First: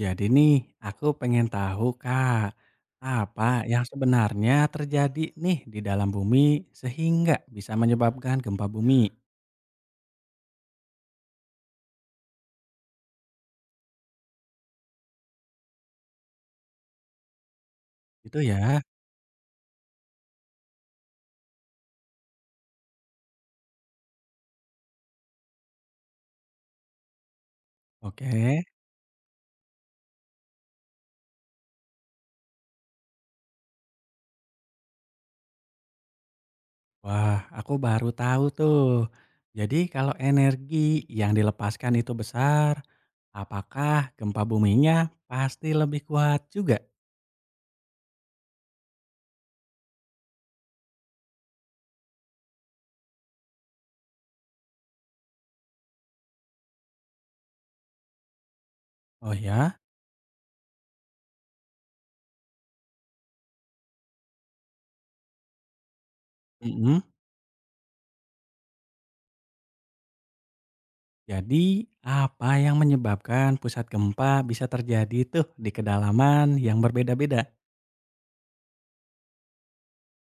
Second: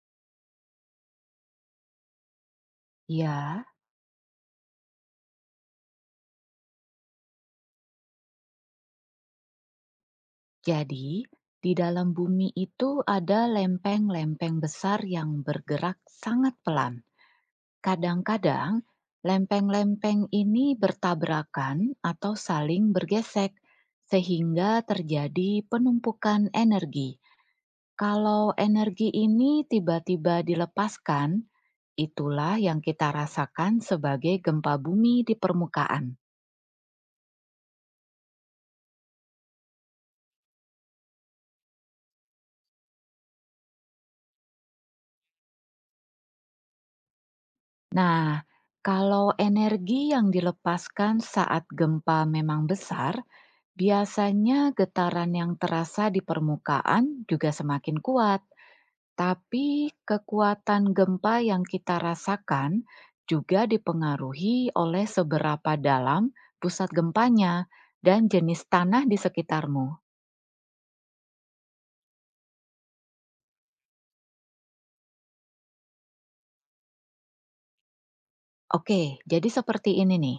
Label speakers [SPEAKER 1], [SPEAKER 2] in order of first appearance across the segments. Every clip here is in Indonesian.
[SPEAKER 1] Jadi nih, aku pengen tahu Kak, apa
[SPEAKER 2] Ya,
[SPEAKER 1] yang sebenarnya terjadi nih di dalam bumi sehingga bisa menyebabkan gempa bumi?
[SPEAKER 2] jadi di dalam bumi itu ada lempeng-lempeng besar yang bergerak sangat pelan.
[SPEAKER 1] Itu
[SPEAKER 2] Kadang-kadang,
[SPEAKER 1] ya.
[SPEAKER 2] lempeng-lempeng ini bertabrakan atau saling bergesek, sehingga terjadi penumpukan energi.
[SPEAKER 1] Oke.
[SPEAKER 2] Kalau energi ini tiba-tiba dilepaskan, itulah yang kita rasakan sebagai gempa bumi di permukaan.
[SPEAKER 1] Wah, aku baru tahu tuh. Jadi kalau energi yang dilepaskan itu besar, apakah gempa buminya pasti lebih kuat juga?
[SPEAKER 2] Nah, kalau energi yang dilepaskan saat gempa memang besar, biasanya getaran yang terasa di permukaan juga semakin kuat.
[SPEAKER 1] Oh
[SPEAKER 2] Tapi
[SPEAKER 1] ya?
[SPEAKER 2] kekuatan gempa yang kita rasakan juga dipengaruhi oleh seberapa dalam pusat
[SPEAKER 1] Mm-mm.
[SPEAKER 2] gempanya dan jenis tanah di sekitarmu.
[SPEAKER 1] Jadi apa yang menyebabkan pusat gempa bisa terjadi tuh di kedalaman yang berbeda-beda?
[SPEAKER 2] Oke, jadi seperti ini nih.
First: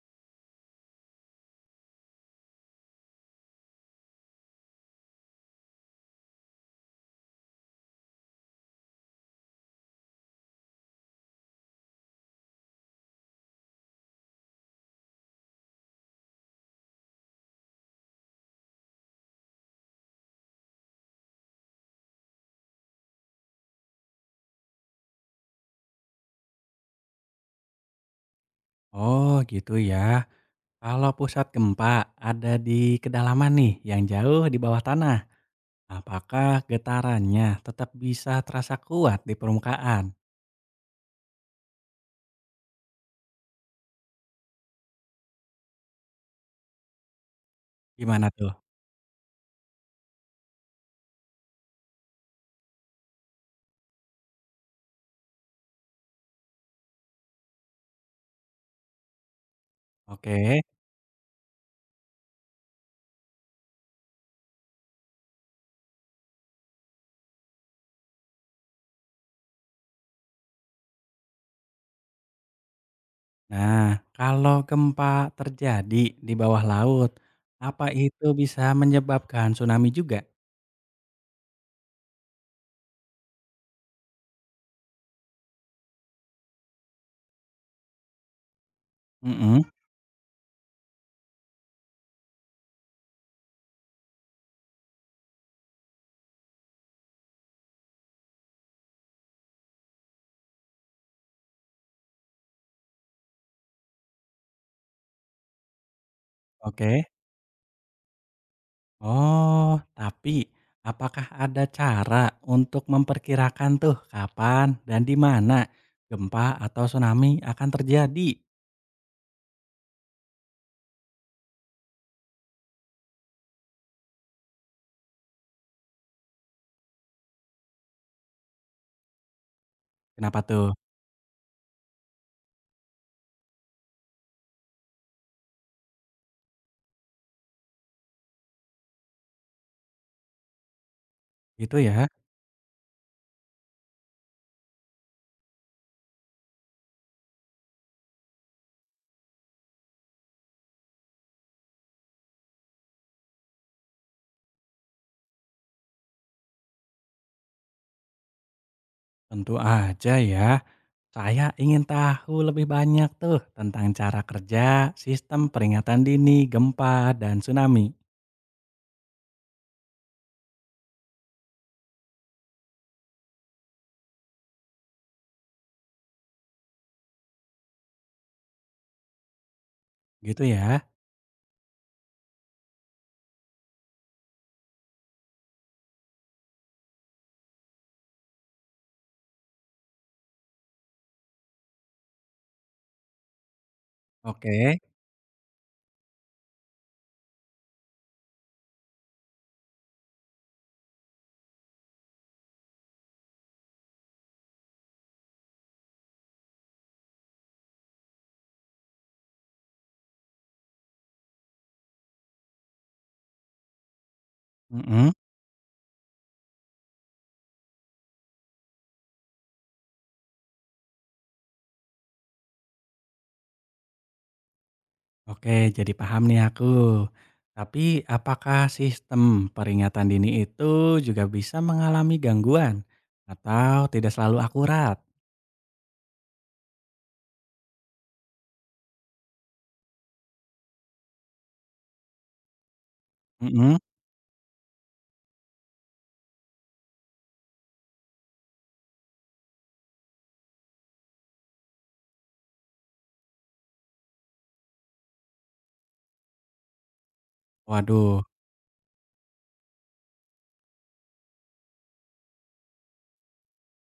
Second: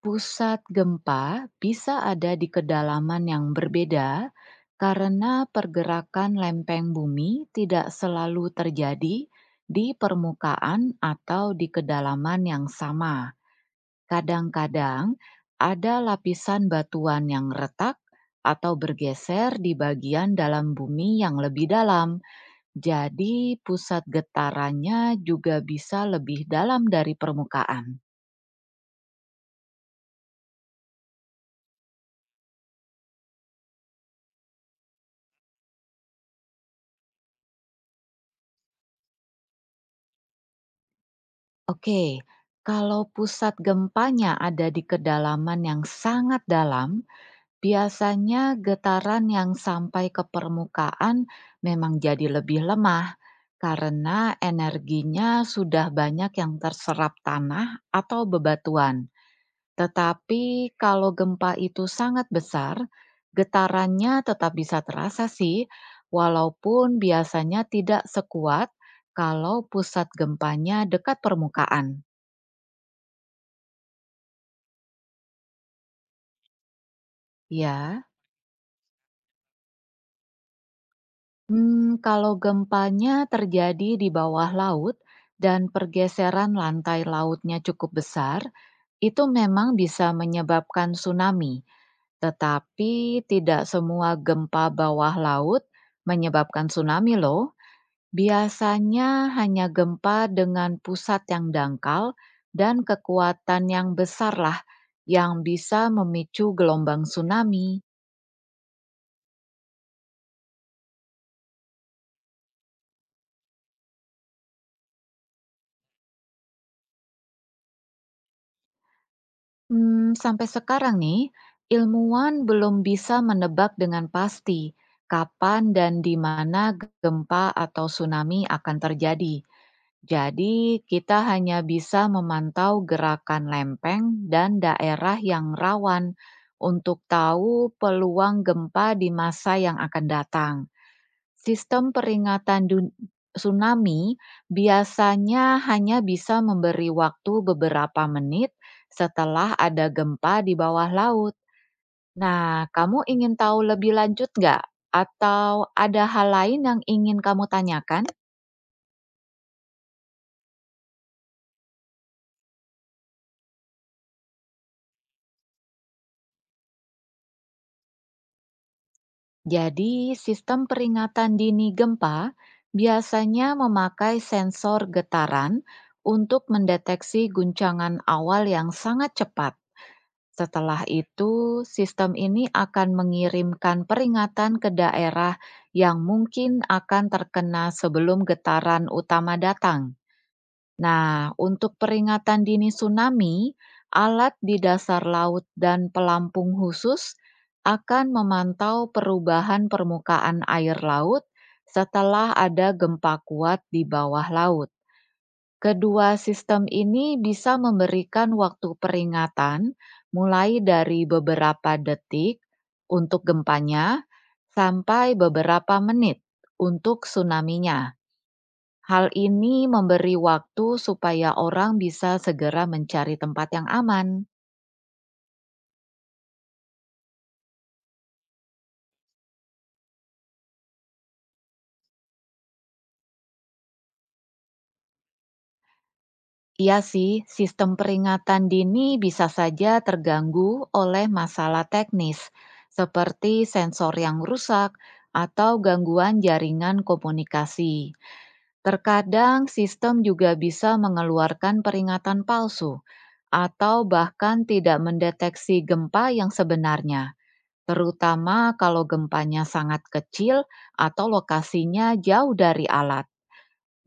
[SPEAKER 2] Pusat gempa bisa ada di kedalaman yang berbeda karena pergerakan lempeng bumi tidak selalu terjadi di permukaan atau di kedalaman yang sama. Kadang-kadang ada lapisan batuan yang retak atau bergeser di bagian dalam bumi yang lebih dalam. Jadi pusat getarannya juga bisa lebih dalam dari permukaan.
[SPEAKER 1] Oh gitu ya. Kalau pusat gempa ada di kedalaman nih yang jauh di bawah tanah, apakah getarannya tetap bisa terasa kuat di permukaan?
[SPEAKER 2] Oke, kalau pusat gempanya ada di kedalaman yang sangat dalam,
[SPEAKER 1] Gimana
[SPEAKER 2] biasanya
[SPEAKER 1] tuh?
[SPEAKER 2] getaran yang sampai ke permukaan memang jadi lebih lemah karena energinya sudah banyak yang terserap tanah atau bebatuan. Tetapi
[SPEAKER 1] Oke.
[SPEAKER 2] kalau gempa itu sangat besar, getarannya tetap bisa terasa sih, walaupun biasanya tidak sekuat kalau pusat gempanya dekat permukaan.
[SPEAKER 1] Nah, kalau gempa terjadi di bawah laut, apa
[SPEAKER 2] Ya,
[SPEAKER 1] itu bisa menyebabkan tsunami juga?
[SPEAKER 2] hmm, kalau gempanya terjadi di bawah laut dan pergeseran lantai lautnya cukup besar, itu
[SPEAKER 1] Mm-mm.
[SPEAKER 2] memang bisa menyebabkan tsunami. Tetapi tidak semua gempa bawah laut menyebabkan tsunami loh. Biasanya hanya gempa dengan pusat yang dangkal dan kekuatan yang besarlah yang bisa memicu gelombang
[SPEAKER 1] Oke.
[SPEAKER 2] tsunami.
[SPEAKER 1] Oh, tapi apakah ada cara untuk memperkirakan tuh kapan dan di mana gempa atau tsunami akan terjadi?
[SPEAKER 2] Hmm, sampai sekarang nih, ilmuwan belum bisa menebak dengan pasti kapan dan di mana gempa atau tsunami akan terjadi.
[SPEAKER 1] Kenapa
[SPEAKER 2] Jadi,
[SPEAKER 1] tuh?
[SPEAKER 2] kita hanya bisa memantau gerakan lempeng dan daerah yang rawan untuk tahu peluang gempa di masa yang akan datang.
[SPEAKER 1] Gitu
[SPEAKER 2] Sistem
[SPEAKER 1] ya?
[SPEAKER 2] peringatan tsunami biasanya hanya bisa memberi waktu beberapa menit setelah ada gempa di bawah laut. Nah, kamu ingin tahu lebih lanjut nggak? Atau ada hal lain yang ingin kamu tanyakan?
[SPEAKER 1] Tentu aja ya. Saya ingin tahu lebih banyak tuh tentang cara kerja sistem peringatan dini gempa dan tsunami.
[SPEAKER 2] Jadi, sistem peringatan dini gempa biasanya memakai sensor getaran untuk mendeteksi guncangan awal yang sangat cepat.
[SPEAKER 1] Gitu
[SPEAKER 2] Setelah
[SPEAKER 1] ya?
[SPEAKER 2] itu, sistem ini akan mengirimkan peringatan ke daerah yang mungkin akan terkena sebelum getaran utama datang. Nah, untuk peringatan dini tsunami, alat di
[SPEAKER 1] Oke.
[SPEAKER 2] dasar laut dan pelampung khusus akan memantau perubahan permukaan air laut setelah ada gempa kuat di bawah laut. Kedua sistem ini bisa memberikan waktu peringatan mulai dari beberapa detik untuk gempanya sampai
[SPEAKER 1] Mm-mm.
[SPEAKER 2] beberapa menit untuk tsunaminya. Hal ini memberi waktu supaya orang bisa segera mencari tempat yang aman.
[SPEAKER 1] Oke, jadi paham nih aku. Tapi apakah sistem peringatan dini itu juga bisa mengalami gangguan atau tidak selalu akurat?
[SPEAKER 2] Iya sih, sistem peringatan dini bisa saja terganggu oleh masalah teknis seperti
[SPEAKER 1] Mhm.
[SPEAKER 2] sensor yang rusak atau gangguan jaringan komunikasi. Terkadang sistem juga bisa mengeluarkan peringatan palsu atau bahkan tidak mendeteksi gempa yang sebenarnya,
[SPEAKER 1] Waduh,
[SPEAKER 2] terutama kalau gempanya sangat kecil atau lokasinya jauh dari alat.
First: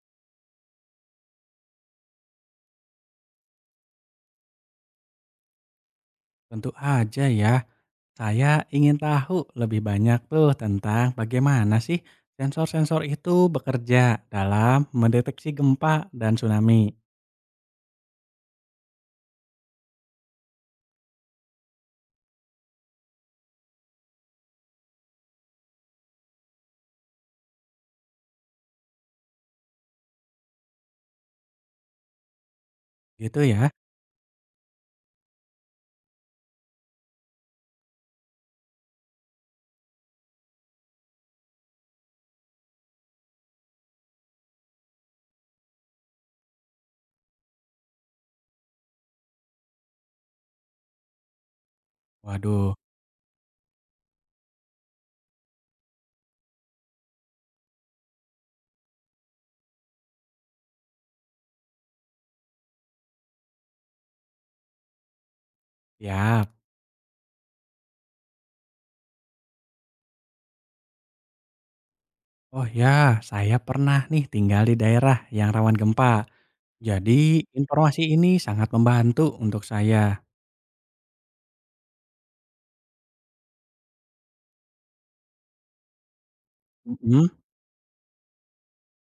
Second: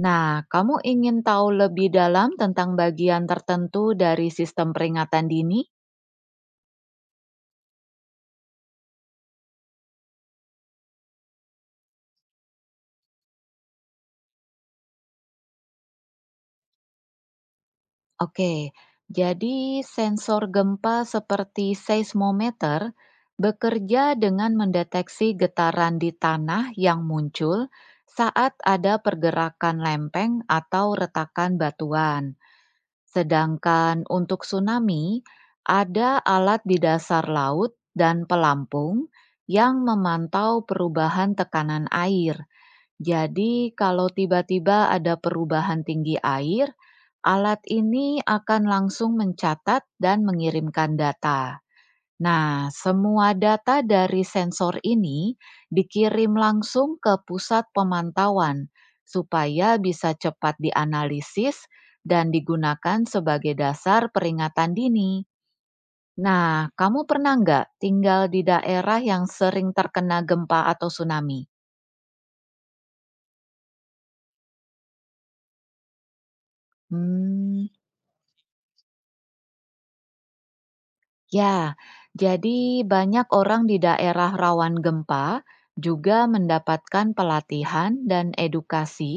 [SPEAKER 2] Nah, kamu ingin tahu lebih dalam tentang bagian tertentu dari sistem peringatan dini?
[SPEAKER 1] tentu aja ya. Saya ingin tahu lebih banyak tuh tentang bagaimana sih sensor-sensor itu bekerja dalam mendeteksi gempa dan tsunami.
[SPEAKER 2] Oke, jadi sensor gempa seperti seismometer bekerja dengan mendeteksi getaran di tanah yang muncul saat ada pergerakan lempeng atau retakan batuan.
[SPEAKER 1] Gitu ya.
[SPEAKER 2] Sedangkan untuk tsunami, ada alat di dasar laut dan pelampung yang memantau perubahan tekanan air. Jadi, kalau tiba-tiba ada perubahan tinggi air, alat ini akan langsung mencatat dan mengirimkan data. Nah,
[SPEAKER 1] Waduh,
[SPEAKER 2] semua data dari sensor ini dikirim langsung ke pusat pemantauan supaya bisa cepat dianalisis dan digunakan sebagai dasar peringatan dini.
[SPEAKER 1] ya.
[SPEAKER 2] Nah, kamu pernah nggak tinggal di daerah yang sering terkena gempa atau tsunami?
[SPEAKER 1] Oh ya, saya pernah nih tinggal di daerah yang rawan gempa. Jadi
[SPEAKER 2] Hmm,
[SPEAKER 1] informasi ini sangat membantu untuk saya.
[SPEAKER 2] ya, jadi banyak orang di daerah rawan gempa juga mendapatkan
[SPEAKER 1] Mhm,
[SPEAKER 2] pelatihan dan edukasi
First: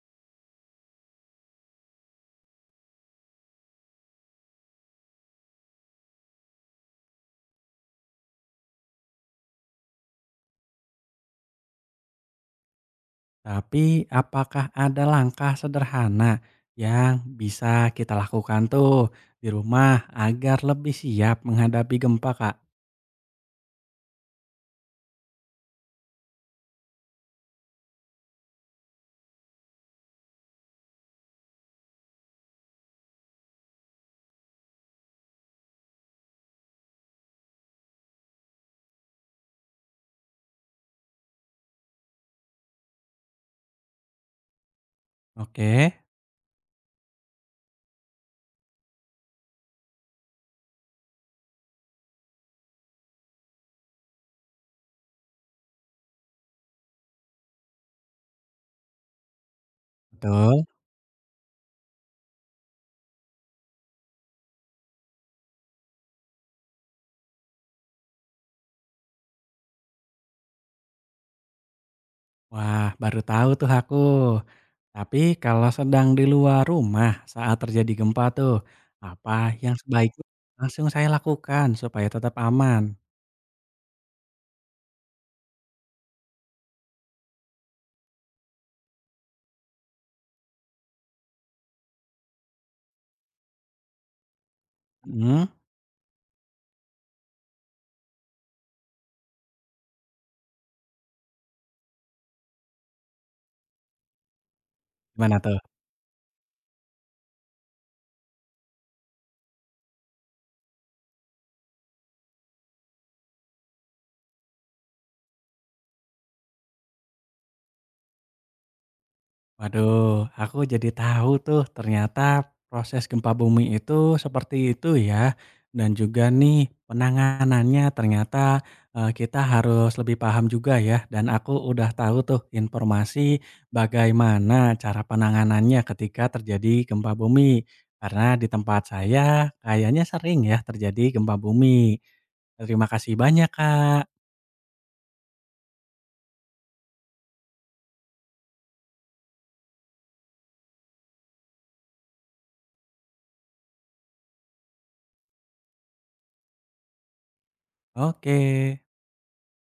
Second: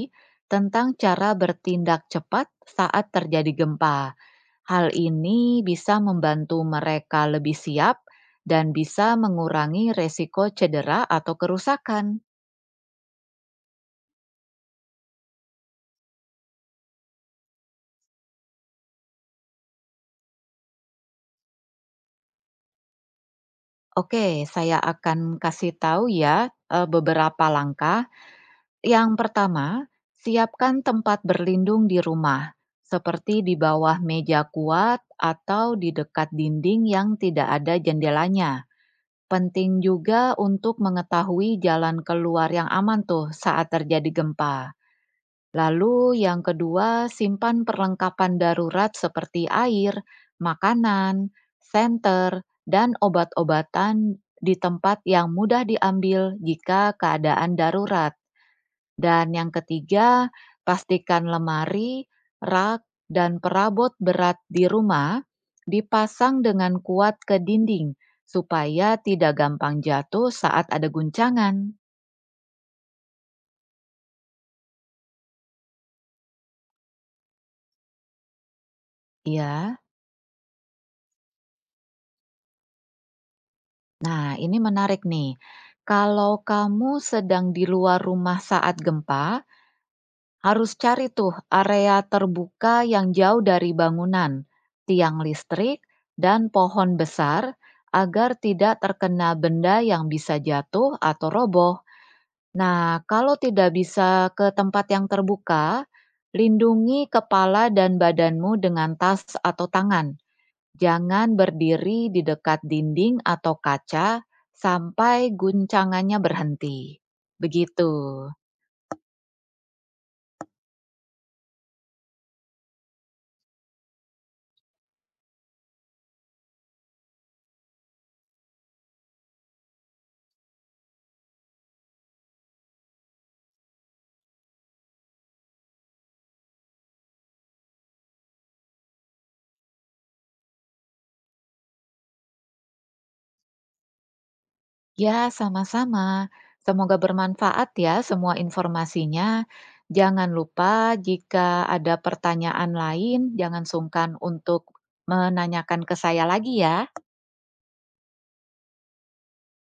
[SPEAKER 2] tentang cara bertindak cepat saat terjadi gempa. Hal ini bisa membantu mereka lebih siap dan bisa mengurangi resiko cedera atau kerusakan.
[SPEAKER 1] tapi apakah ada langkah sederhana yang bisa kita lakukan tuh di rumah agar lebih siap menghadapi gempa, Kak?
[SPEAKER 2] Oke, saya akan kasih tahu ya beberapa langkah. Yang pertama, siapkan tempat berlindung di rumah, seperti di bawah meja kuat atau di dekat dinding yang tidak ada jendelanya. Penting juga untuk mengetahui jalan keluar yang aman tuh saat terjadi gempa.
[SPEAKER 1] Oke,
[SPEAKER 2] Lalu yang kedua, simpan perlengkapan darurat seperti air, makanan, senter, dan obat-obatan di tempat yang mudah diambil jika keadaan darurat, dan yang ketiga,
[SPEAKER 1] betul.
[SPEAKER 2] pastikan lemari, rak, dan perabot berat di rumah dipasang dengan kuat ke dinding supaya tidak gampang jatuh saat ada guncangan.
[SPEAKER 1] Wah, baru tahu tuh aku. Tapi kalau sedang di luar rumah saat terjadi gempa tuh, apa yang
[SPEAKER 2] Iya.
[SPEAKER 1] sebaiknya langsung saya lakukan supaya tetap aman?
[SPEAKER 2] Nah, ini menarik nih. Kalau kamu sedang di luar rumah saat gempa, harus cari tuh area terbuka yang jauh dari bangunan, tiang
[SPEAKER 1] Mhm,
[SPEAKER 2] listrik, dan pohon besar agar tidak terkena benda yang bisa jatuh atau roboh. Nah, kalau tidak bisa ke tempat yang
[SPEAKER 1] gimana tuh?
[SPEAKER 2] terbuka, lindungi kepala dan badanmu dengan tas atau tangan. Jangan berdiri di dekat dinding atau kaca sampai guncangannya berhenti. Begitu.
[SPEAKER 1] Waduh, aku jadi tahu tuh ternyata proses gempa bumi itu seperti itu ya. Dan juga nih penanganannya ternyata kita harus lebih paham juga ya. Dan aku udah tahu tuh informasi bagaimana cara penanganannya ketika terjadi gempa bumi. Karena di tempat saya kayaknya sering ya terjadi gempa bumi. Terima kasih banyak Kak.
[SPEAKER 2] Ya, sama-sama. Semoga bermanfaat ya semua informasinya. Jangan lupa jika ada pertanyaan lain, jangan sungkan untuk menanyakan ke saya lagi ya.
[SPEAKER 1] Oke.